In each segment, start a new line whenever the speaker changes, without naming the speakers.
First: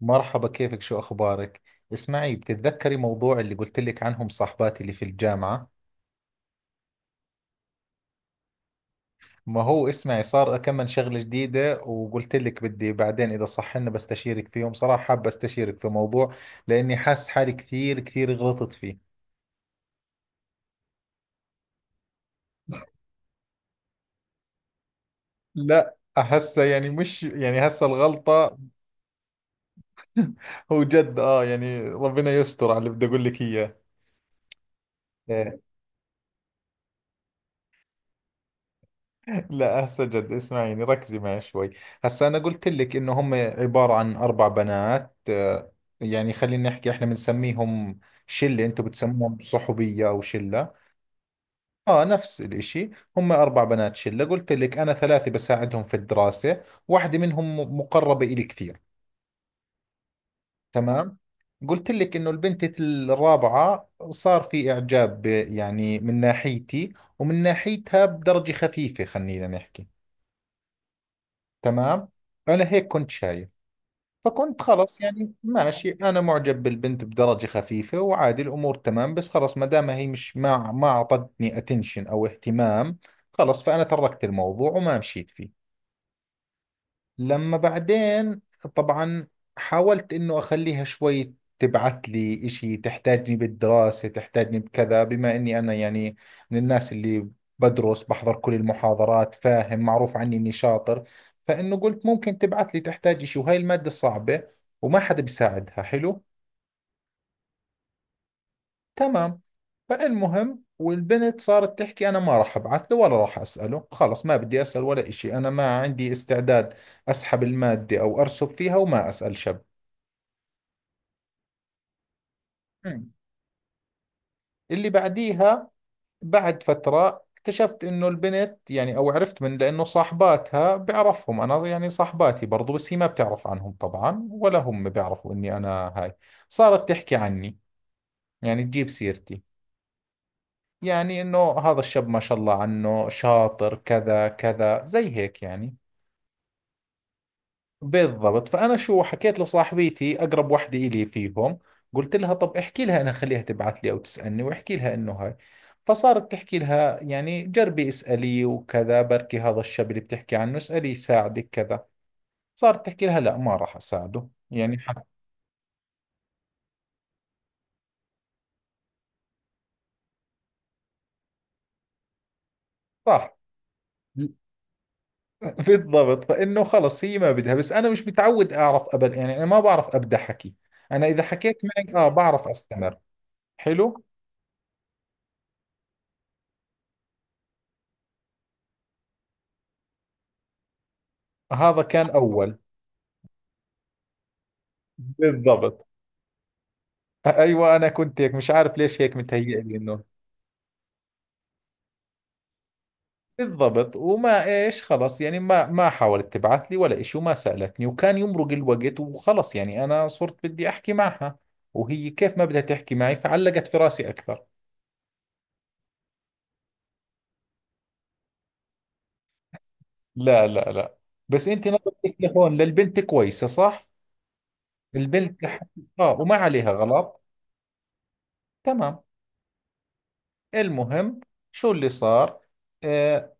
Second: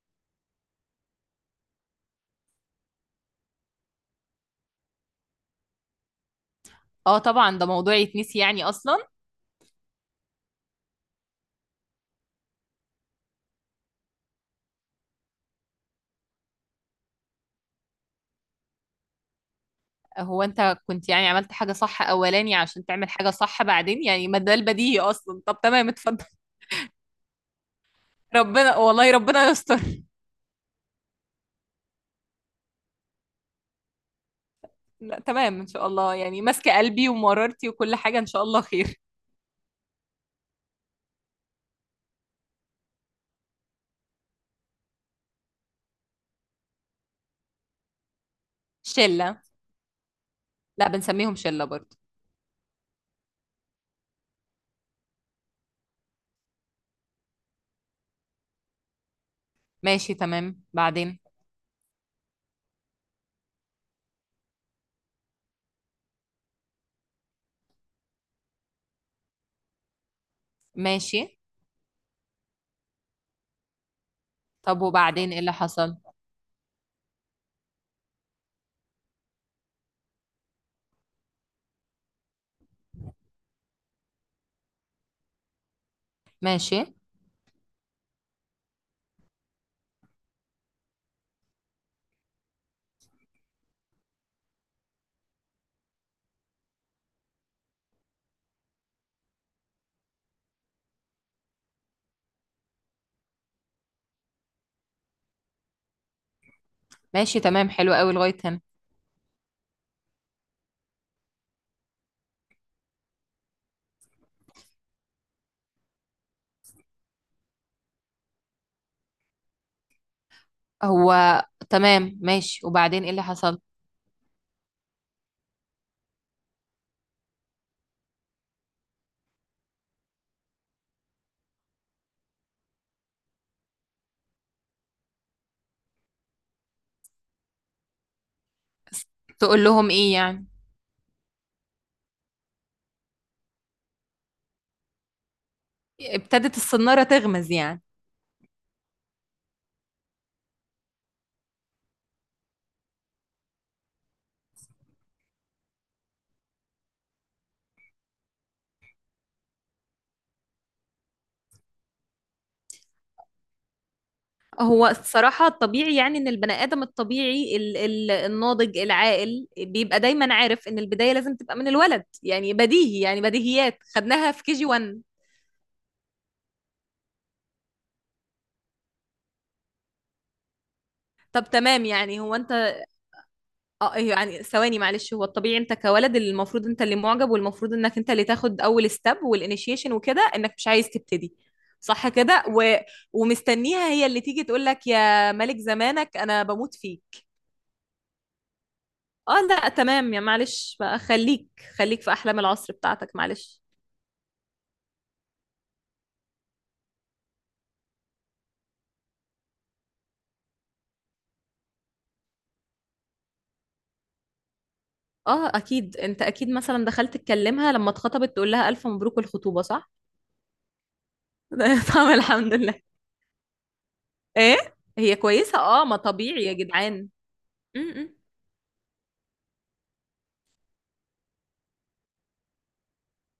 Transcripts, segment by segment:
مرحبا، كيفك؟ شو أخبارك؟ اسمعي، بتتذكري موضوع اللي قلت لك عنهم صاحباتي اللي في الجامعة؟
اه، طبعا ده موضوع يتنسي يعني اصلا.
ما هو اسمعي، صار أكمل شغلة جديدة وقلت لك بدي بعدين إذا صح لنا بستشيرك فيهم. صراحة حاب أستشيرك في موضوع لأني حاسس حالي كثير كثير غلطت فيه.
هو انت كنت يعني عملت حاجة صح اولاني عشان تعمل حاجة صح بعدين، يعني ما ده البديهي اصلا. طب تمام،
لا
اتفضل.
هسه يعني مش يعني هسه الغلطة.
ربنا، والله ربنا يستر.
هو جد آه يعني ربنا يستر على اللي بدي أقول لك إياه.
لا تمام، ان شاء الله، يعني ماسكة قلبي ومرارتي وكل حاجة، ان شاء الله خير.
لا هسه جد، اسمعيني ركزي معي شوي. هسه انا قلت لك انه هم عبارة عن اربع بنات، يعني خلينا نحكي احنا بنسميهم شلة. انتم
شلة.
بتسموهم صحوبية او شلة؟
لا بنسميهم شلة برضه.
اه، نفس الاشي. هم اربع بنات شلة، قلت لك انا ثلاثة بساعدهم في الدراسة. واحدة منهم مقربة الي كثير.
ماشي تمام،
تمام،
بعدين.
قلت لك انه البنت الرابعة صار في اعجاب، يعني من ناحيتي ومن ناحيتها بدرجة خفيفة، خلينا نحكي.
ماشي.
تمام. أنا هيك كنت شايف، فكنت
طب
خلص
وبعدين
يعني
ايه اللي
ماشي،
حصل؟
أنا معجب بالبنت بدرجة خفيفة وعادي الأمور تمام. بس خلص ما دام هي مش ما أعطتني اتنشن أو اهتمام، خلص فأنا تركت الموضوع وما مشيت فيه.
ماشي.
لما بعدين طبعا حاولت انه اخليها شوي تبعث لي اشي، تحتاجني بالدراسة تحتاجني بكذا، بما اني انا يعني من الناس اللي بدرس بحضر كل المحاضرات، فاهم؟ معروف عني اني شاطر، فانه قلت ممكن تبعث لي تحتاج اشي وهاي المادة صعبة وما حدا بيساعدها. حلو.
ماشي تمام، حلو قوي لغاية هنا.
تمام. فالمهم والبنت صارت تحكي أنا ما راح أبعث له ولا راح أسأله، خلص ما بدي أسأل ولا إشي، أنا ما عندي استعداد. أسحب المادة أو أرسب فيها وما أسأل شب.
هو. تمام ماشي، وبعدين ايه
مم.
اللي حصل؟
اللي بعديها بعد فترة اكتشفت إنه البنت يعني أو عرفت من، لأنه صاحباتها بعرفهم أنا، يعني صاحباتي برضو، بس هي ما بتعرف عنهم طبعا ولا هم بيعرفوا إني أنا هاي. صارت تحكي عني، يعني تجيب سيرتي،
تقول لهم ايه يعني؟
يعني انه هذا الشاب ما شاء الله عنه شاطر كذا كذا زي هيك يعني.
ابتدت الصنارة تغمز يعني.
بالضبط. فانا شو حكيت لصاحبتي اقرب وحده الي فيهم، قلت لها طب احكي لها انا، خليها تبعث لي او تسالني، واحكي لها انه هاي. فصارت تحكي لها يعني جربي اسالي وكذا، بركي هذا الشاب اللي بتحكي عنه اسالي يساعدك كذا. صارت تحكي لها لا ما راح اساعده، يعني
هو
حق.
الصراحة الطبيعي، يعني إن البني آدم الطبيعي ال ال الناضج العاقل بيبقى دايما عارف إن البداية لازم تبقى من الولد، يعني بديهي، يعني
صح.
بديهيات خدناها في كي جي 1.
بالضبط. فانه خلص هي ما بدها. بس انا مش متعود اعرف ابدا، يعني انا ما بعرف ابدا حكي. انا اذا
طب
حكيت
تمام،
معك
يعني هو
بعرف
أنت
استمر.
آه
حلو.
إيه، يعني ثواني معلش، هو الطبيعي أنت كولد اللي المفروض أنت اللي معجب، والمفروض إنك أنت اللي تاخد أول ستيب والإنيشيشن وكده، إنك مش عايز تبتدي.
هذا
صح
كان
كده
اول.
و... ومستنيها هي اللي تيجي تقول لك يا ملك
بالضبط.
زمانك أنا بموت فيك.
ايوه انا كنت هيك، مش عارف ليش هيك
اه
متهيئ
لا
لي انه.
تمام يا، معلش بقى، خليك. خليك في احلام العصر بتاعتك معلش.
بالضبط. وما ايش خلص يعني ما حاولت تبعث لي ولا إشي وما سالتني وكان يمرق الوقت. وخلص يعني انا صرت بدي احكي معها وهي كيف ما بدها تحكي معي، فعلقت في راسي اكثر.
اه اكيد انت اكيد مثلا دخلت تكلمها لما اتخطبت تقول لها الف مبروك الخطوبه صح.
لا لا لا، بس انت نظرة
طب الحمد
التليفون
لله.
للبنت كويسة صح؟
ايه. هي
البنت
كويسه،
لح...
اه ما
اه وما
طبيعي يا
عليها
جدعان.
غلط.
م-م.
تمام. المهم شو اللي صار، آه،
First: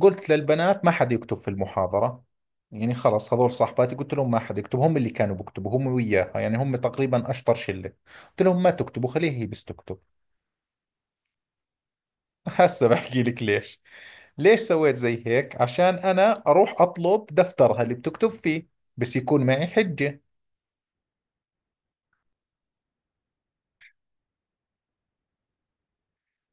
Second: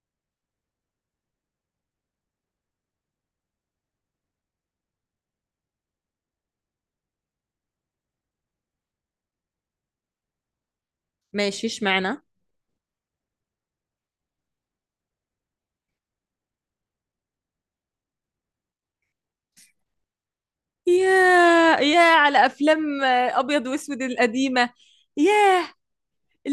قلت للبنات ما حد يكتب في المحاضرة. يعني خلص هذول صاحباتي قلت لهم ما حد يكتب، هم اللي كانوا بيكتبوا هم وياها، يعني هم تقريبا اشطر شلة. قلت لهم ما تكتبوا خليها هي بس تكتب.
ماشي، اشمعنى؟
هسه بحكي لك ليش. ليش سويت زي هيك؟ عشان انا اروح اطلب دفترها اللي بتكتب فيه بس يكون معي حجة.
يا يا على افلام ابيض واسود القديمه. ياه.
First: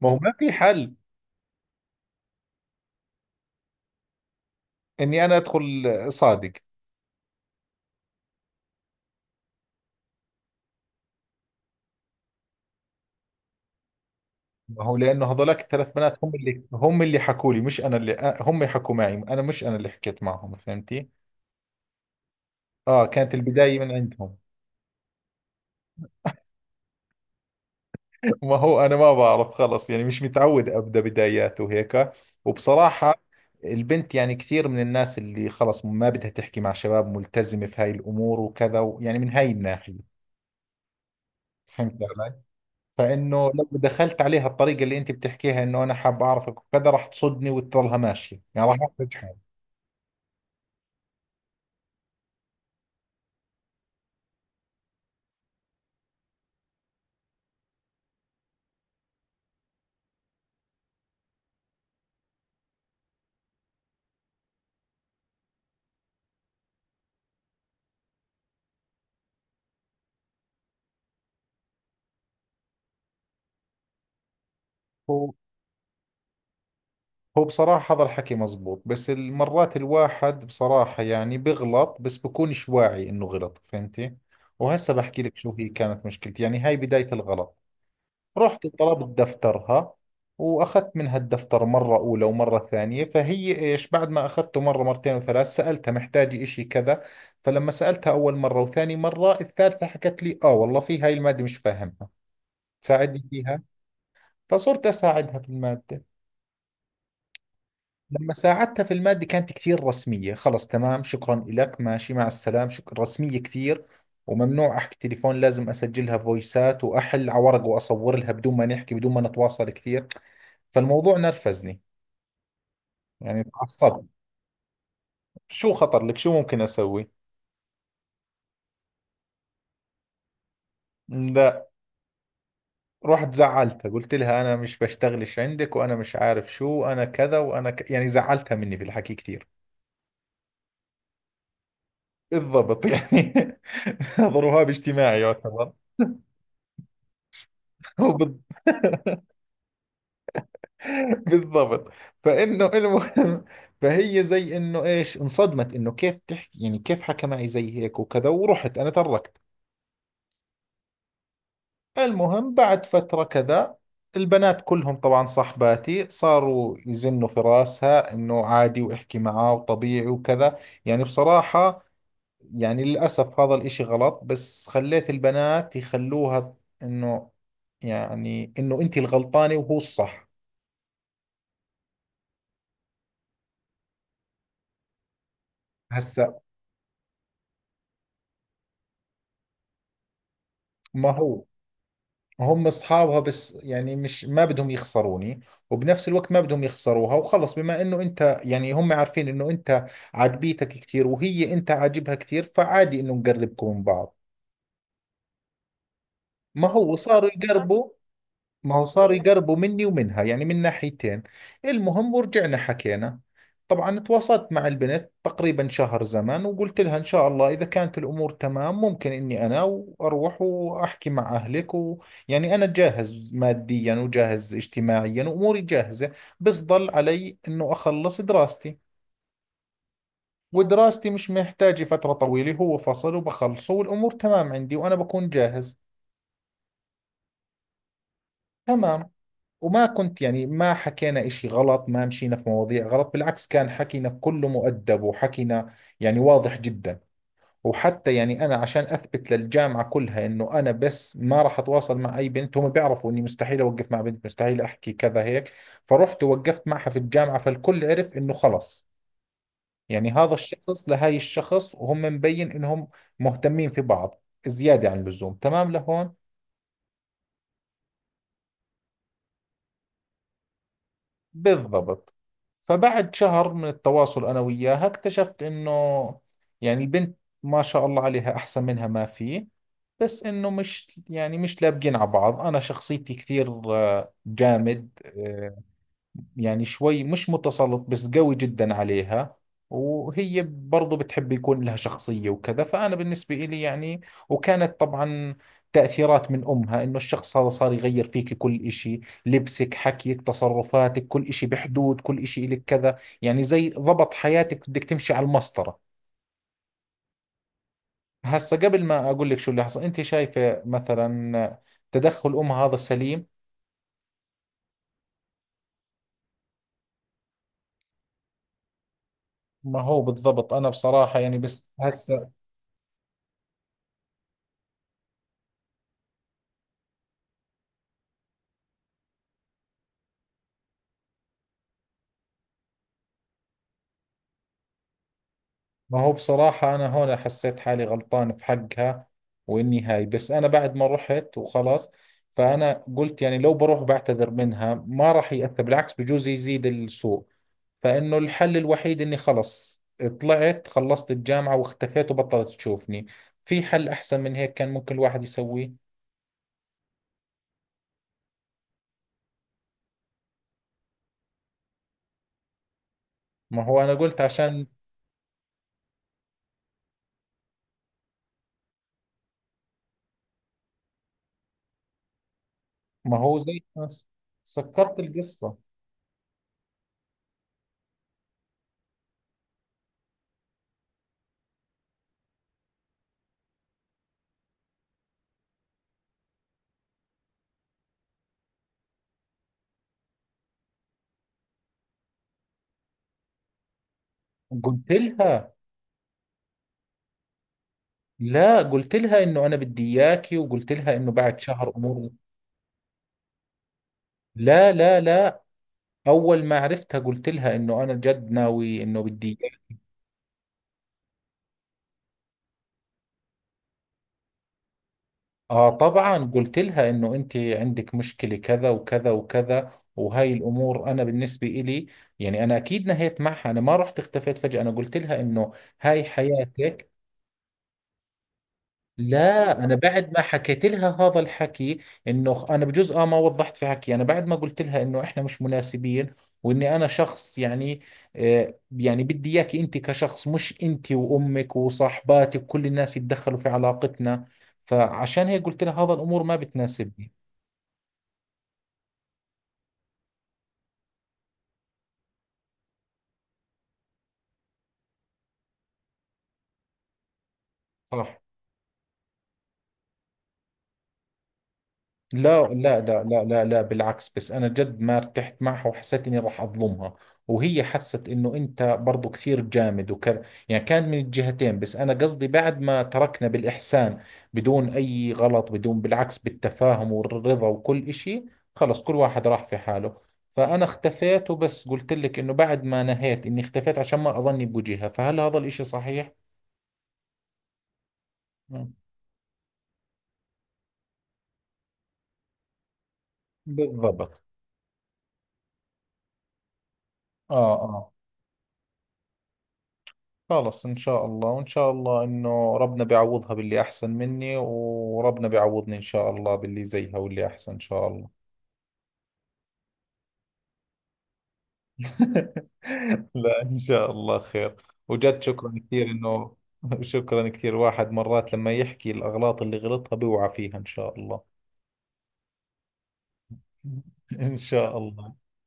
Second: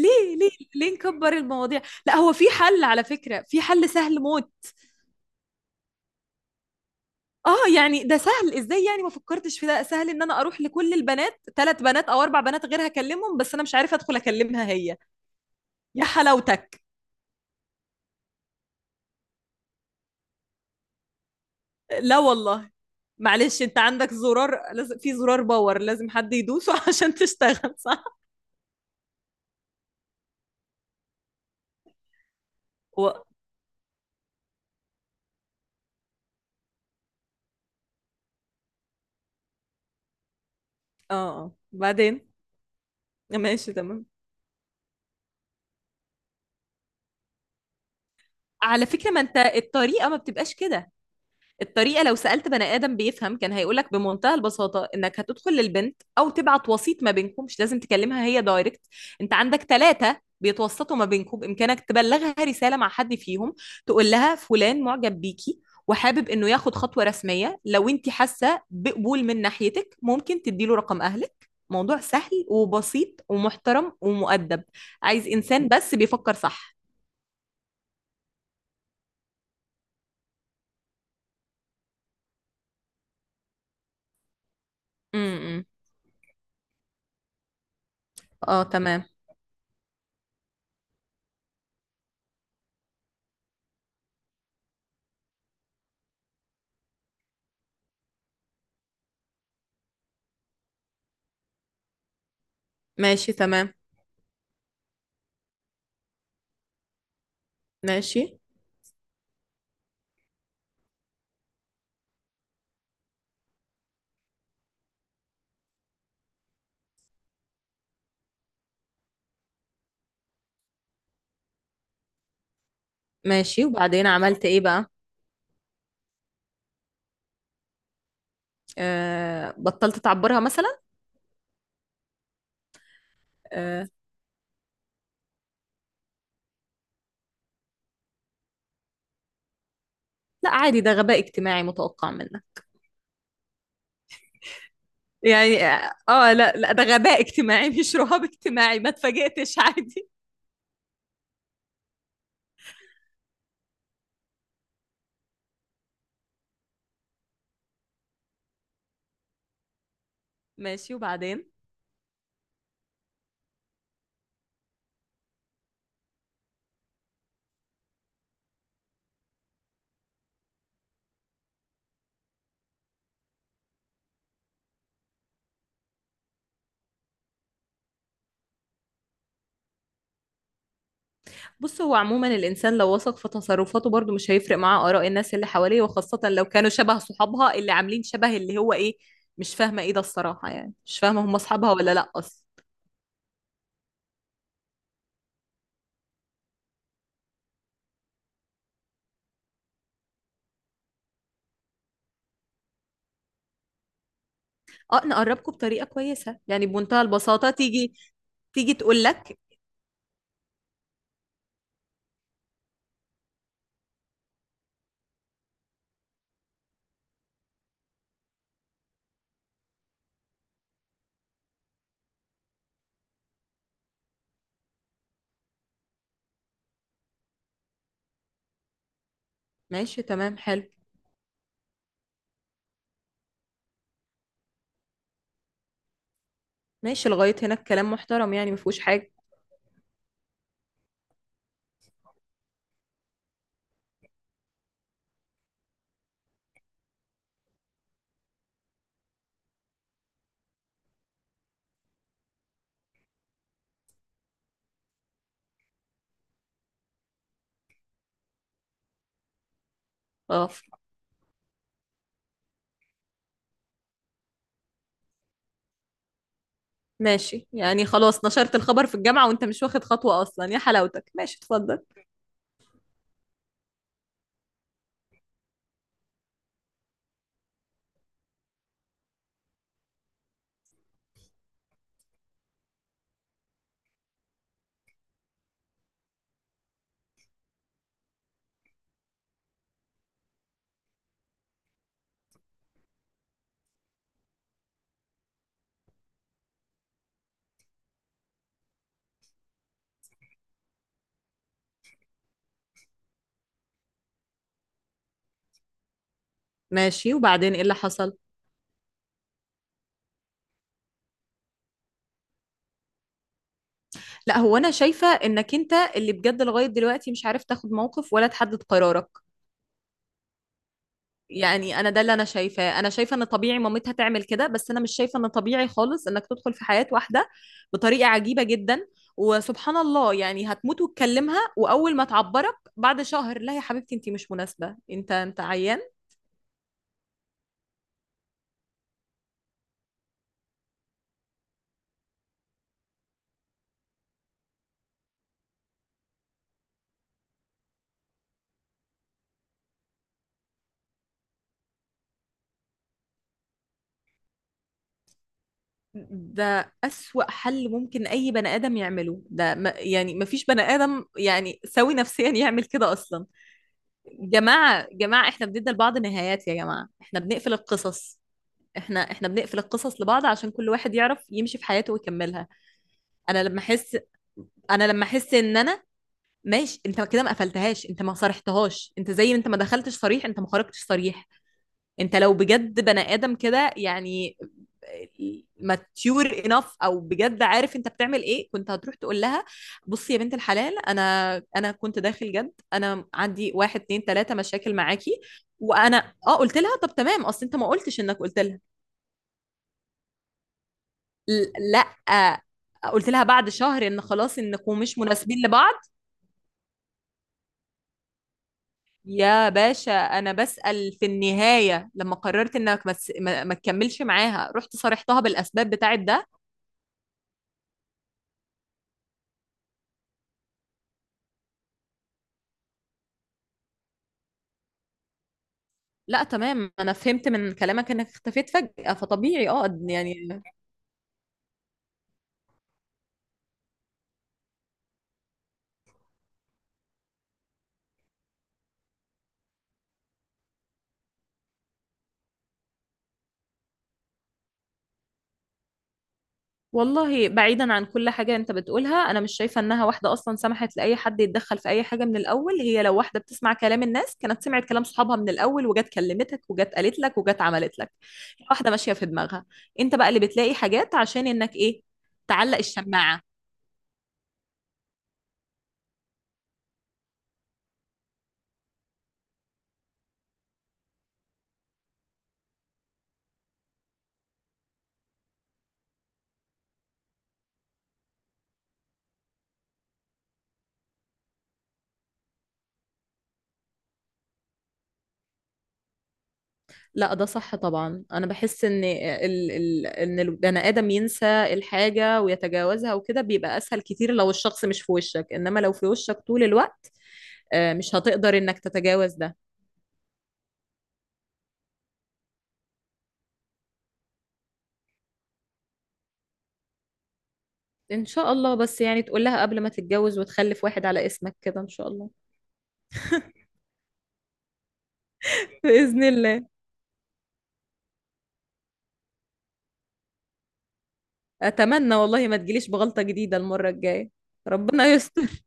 ما هو ما
ليه
في
ليه
حل
نكبر المواضيع؟ لا هو في حل، على فكره في حل سهل موت.
اني انا ادخل. صادق.
اه يعني ده سهل ازاي؟ يعني ما فكرتش في ده؟ سهل ان انا اروح لكل البنات، ثلاث بنات او اربع بنات غير، هكلمهم بس انا مش عارفه ادخل اكلمها
ما هو
هي.
لانه هذولاك الثلاث
يا
بنات هم اللي
حلاوتك.
هم اللي حكوا لي، مش انا اللي، هم حكوا معي، انا مش انا اللي حكيت معهم. فهمتي؟
لا والله.
اه، كانت
معلش
البدايه
انت
من
عندك
عندهم.
زرار، لازم في زرار باور لازم حد يدوسه عشان تشتغل صح.
ما هو انا ما بعرف خلص، يعني مش متعود ابدا بدايات وهيك.
و...
وبصراحه
اه
البنت يعني كثير من الناس اللي خلص ما بدها تحكي مع شباب، ملتزمه في هاي الامور وكذا يعني من هاي الناحيه.
آه.
فهمت
بعدين.
علي؟ فانه لو
ماشي تمام.
دخلت عليها الطريقه اللي انت بتحكيها انه انا حاب اعرفك وكذا، راح تصدني وتضلها ماشيه، يعني راح
على فكرة
احرج
ما انت الطريقة ما بتبقاش كده. الطريقة لو سألت بني آدم بيفهم كان هيقولك بمنتهى البساطة إنك هتدخل للبنت أو تبعت وسيط ما بينكم، مش لازم تكلمها هي دايركت. أنت عندك ثلاثة بيتوسطوا ما بينكم، بإمكانك تبلغها رسالة مع حد فيهم. تقول لها فلان معجب بيكي، وحابب إنه ياخد خطوة رسمية، لو أنت حاسة بقبول من ناحيتك ممكن تديله رقم أهلك، موضوع سهل وبسيط ومحترم ومؤدب. عايز
حالي.
إنسان بس بيفكر صح.
هو بصراحة هذا الحكي مزبوط. بس المرات الواحد بصراحة يعني بغلط بس بكونش واعي انه غلط، فهمتي؟ وهسه بحكي لك شو
امم.
هي كانت مشكلتي، يعني هاي بداية الغلط.
اه
رحت
تمام.
طلبت دفترها واخذت منها الدفتر مرة اولى ومرة ثانية، فهي ايش بعد ما اخذته مرة مرتين وثلاث سألتها محتاجة اشي كذا. فلما سألتها اول مرة وثاني مرة الثالثة حكت لي اه والله في هاي المادة مش فاهمها، تساعدني
ماشي
فيها.
تمام.
فصرت اساعدها في المادة. لما
ماشي.
ساعدتها في المادة كانت كثير رسمية. خلص تمام شكرا لك ماشي مع السلام شكرا، رسمية كثير. وممنوع أحكي تليفون، لازم أسجلها فويسات وأحل على ورق وأصور لها بدون ما نحكي، بدون ما نتواصل كثير. فالموضوع نرفزني، يعني
ماشي،
تعصبت.
وبعدين عملت ايه بقى؟
شو خطر لك شو ممكن أسوي؟
آه بطلت تعبرها مثلا؟
لا، رحت
آه.
زعلتها قلت لها أنا مش بشتغلش عندك وأنا مش عارف شو أنا كذا وأنا يعني زعلتها مني في الحكي كثير.
لا عادي، ده غباء اجتماعي متوقع منك.
بالضبط يعني. ضربها باجتماعي
يعني
يعتبر.
اه لا لا ده غباء اجتماعي مش رهاب اجتماعي، ما اتفاجئتش عادي.
بالضبط. فانه المهم. فهي زي انه ايش انصدمت انه كيف تحكي يعني كيف حكى معي زي هيك وكذا، ورحت انا تركت.
ماشي، وبعدين؟
المهم بعد فترة كذا البنات كلهم طبعا صحباتي صاروا يزنوا في راسها انه عادي واحكي معاه وطبيعي وكذا. يعني بصراحة، يعني للأسف هذا الاشي غلط، بس خليت البنات يخلوها انه، يعني انه انت الغلطانة وهو الصح.
بص، هو عموما الانسان لو وثق في تصرفاته برضو مش هيفرق معاه اراء الناس اللي حواليه، وخاصة
هسا.
لو كانوا شبه صحابها اللي عاملين شبه اللي هو ايه. مش فاهمة ايه ده الصراحة، يعني مش
ما
فاهمة هم
هو
اصحابها ولا لا اصلا.
هم اصحابها، بس يعني مش ما بدهم يخسروني، وبنفس الوقت ما بدهم يخسروها، وخلص بما انه انت يعني هم عارفين انه انت عاجبيتك كثير وهي انت عاجبها كثير فعادي انه نقربكم من بعض.
اه نقربكم بطريقة كويسة، يعني
ما هو
بمنتهى
صاروا صح
البساطة
يقربوا.
تيجي
ما
تيجي
هو
تقول
صار
لك.
يقربوا مني ومنها يعني من ناحيتين. المهم ورجعنا حكينا. طبعا تواصلت مع البنت تقريبا شهر زمن وقلت لها إن شاء الله إذا كانت الأمور تمام ممكن إني أنا وأروح وأحكي مع أهلك، ويعني أنا جاهز ماديا وجاهز اجتماعيا وأموري جاهزة. بس ضل علي إنه أخلص دراستي،
ماشي تمام، حلو.
ودراستي مش محتاجة فترة طويلة، هو فصل وبخلصه والأمور تمام عندي وأنا بكون جاهز.
ماشي لغاية هنا الكلام محترم، يعني مفهوش
تمام.
حاجة.
وما كنت يعني ما حكينا إشي غلط، ما مشينا في مواضيع غلط، بالعكس كان حكينا كله مؤدب وحكينا يعني واضح جدا. وحتى يعني أنا عشان أثبت للجامعة كلها إنه أنا بس ما راح أتواصل مع أي بنت، هم بيعرفوا إني مستحيل أوقف مع بنت مستحيل أحكي كذا هيك. فرحت ووقفت معها في الجامعة فالكل عرف إنه خلص، يعني هذا
اه.
الشخص لهاي الشخص وهم مبين إنهم مهتمين في بعض زيادة عن اللزوم. تمام لهون.
ماشي يعني، خلاص نشرت الخبر في الجامعة وانت مش واخد خطوة اصلا يا حلاوتك، ماشي اتفضل.
بالضبط. فبعد شهر من التواصل أنا وياها اكتشفت إنه يعني البنت ما شاء الله عليها أحسن منها ما في، بس إنه مش يعني مش لابقين على بعض. أنا شخصيتي كثير جامد، يعني شوي مش متسلط بس قوي جدا عليها، وهي برضو بتحب يكون لها شخصية وكذا، فأنا بالنسبة إلي يعني. وكانت طبعا تأثيرات من أمها إنه الشخص هذا صار يغير فيك كل إشي، لبسك حكيك تصرفاتك كل إشي بحدود، كل إشي إلك كذا، يعني زي ضبط حياتك بدك تمشي على المسطرة.
ماشي، وبعدين ايه اللي حصل؟
هسا قبل ما أقول لك شو اللي حصل، أنت شايفة مثلا تدخل أمها هذا سليم؟
لا هو انا شايفة انك انت اللي بجد لغاية دلوقتي مش عارف تاخد موقف ولا تحدد قرارك.
ما هو بالضبط أنا بصراحة يعني بس
يعني انا ده اللي انا
هسا.
شايفاه، انا شايفه ان طبيعي مامتها تعمل كده، بس انا مش شايفه ان طبيعي خالص انك تدخل في حياه واحده بطريقه عجيبه جدا. وسبحان الله يعني، هتموت وتكلمها واول ما تعبرك بعد شهر لا يا حبيبتي انت مش مناسبه، انت انت عيان.
ما هو بصراحة أنا هون حسيت حالي غلطان في حقها، وإني هاي بس أنا بعد ما رحت وخلاص. فأنا قلت يعني لو بروح بعتذر منها ما راح يأثر، بالعكس بجوز يزيد السوء، فإنه الحل الوحيد إني خلص طلعت خلصت الجامعة واختفيت وبطلت تشوفني. في حل أحسن من هيك كان ممكن الواحد يسويه؟
ده أسوأ حل ممكن أي بني آدم يعمله، ده ما يعني ما فيش بني آدم يعني سوي نفسيا يعمل كده أصلا.
ما هو أنا قلت عشان.
جماعة جماعة إحنا بندي لبعض نهايات، يا جماعة إحنا بنقفل القصص. إحنا بنقفل القصص لبعض عشان كل واحد يعرف يمشي في حياته ويكملها.
ما هو
أنا لما
زي.
أحس أنا
سكرت
لما أحس
القصة.
إن أنا، ماشي أنت كده ما قفلتهاش، أنت ما صرحتهاش، أنت زي ما أنت ما دخلتش صريح أنت ما خرجتش صريح. انت لو بجد بني ادم كده، يعني ماتيور انف او بجد عارف انت بتعمل ايه، كنت هتروح تقول لها بصي يا بنت الحلال، انا كنت داخل جد، انا عندي واحد اتنين تلاته مشاكل
قلت
معاكي.
لها.
وانا قلت لها طب تمام، اصل انت ما قلتش انك قلت لها.
لا قلت لها إنه أنا بدي إياكي، وقلت لها إنه بعد
ل-
شهر
لا
أمور.
قلت لها بعد شهر ان خلاص
لا
انكم مش
لا لا.
مناسبين لبعض.
اول ما عرفتها قلت لها انه انا جد ناوي انه بدي
يا
إياك.
باشا انا بسأل، في النهاية لما قررت انك ما تس- ما ما تكملش معاها، رحت صارحتها
اه
بالاسباب بتاعت
طبعا
ده؟
قلت لها انه انت عندك مشكلة كذا وكذا وكذا وهاي الامور انا بالنسبة إلي يعني، انا اكيد نهيت معها، انا ما رحت اختفيت فجأة، انا قلت لها انه هاي
لا تمام،
حياتك.
انا فهمت من كلامك انك اختفيت فجأة فطبيعي
لا انا
اه
بعد ما
يعني.
حكيت لها هذا الحكي، انه انا بجوز ما وضحت في حكي، انا بعد ما قلت لها انه احنا مش مناسبين، واني انا شخص يعني آه يعني بدي اياكي انت كشخص، مش انت وامك وصاحباتك كل الناس يتدخلوا في علاقتنا. فعشان هيك قلت لها هذا الامور ما بتناسبني.
والله بعيدا عن كل حاجة انت بتقولها، انا مش شايفة انها واحدة اصلا سمحت لأي حد يتدخل في اي حاجة من الاول، هي لو واحدة بتسمع كلام الناس كانت سمعت كلام صحابها من الاول وجت كلمتك وجت قالت لك وجت عملت لك.
صح.
واحدة ماشية في دماغها. انت بقى اللي بتلاقي حاجات عشان انك ايه،
لا
تعلق
لا لا
الشماعة.
لا لا لا، بالعكس. بس انا جد ما ارتحت معها وحسيت اني راح اظلمها، وهي حست انه انت برضو كثير جامد وكذا، يعني كان من الجهتين. بس انا قصدي بعد ما تركنا بالاحسان، بدون اي غلط، بدون، بالعكس بالتفاهم والرضا وكل اشي، خلص كل واحد راح في حاله. فانا اختفيت، وبس قلت لك انه بعد ما نهيت اني اختفيت عشان ما اظني بوجهها. فهل هذا الاشي صحيح؟
لا ده صح طبعا، انا بحس
مم.
ان ان البني ادم ينسى الحاجه ويتجاوزها وكده، بيبقى اسهل كتير
بالضبط.
لو الشخص مش في وشك، انما لو في وشك طول الوقت
اه اه.
مش هتقدر انك تتجاوز ده.
خلص إن شاء الله، وإن شاء الله إنه ربنا بيعوضها باللي أحسن مني، وربنا بيعوضني إن شاء الله باللي زيها واللي أحسن إن شاء
ان
الله.
شاء الله، بس يعني تقول لها قبل ما تتجوز وتخلف واحد على اسمك كده ان شاء الله.
لا إن شاء الله خير. وجد شكرا كثير
باذن
إنه.
الله.
شكرا كثير. واحد مرات لما يحكي الأغلاط اللي غلطها بيوعى فيها إن شاء الله.
اتمنى والله ما تجيليش بغلطه جديده المره الجايه.
إن شاء
ربنا
الله.
يستر.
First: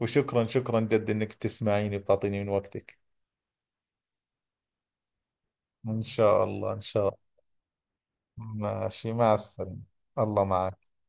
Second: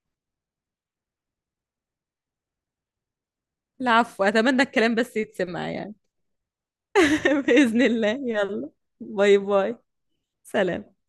وشكرا شكرا جد إنك بتسمعيني بتعطيني من وقتك.
العفو، اتمنى الكلام بس يتسمع يعني.
إن شاء الله إن شاء الله.
باذن الله، يلا.
ماشي مع
باي باي.
السلامة. الله معك.
سلام.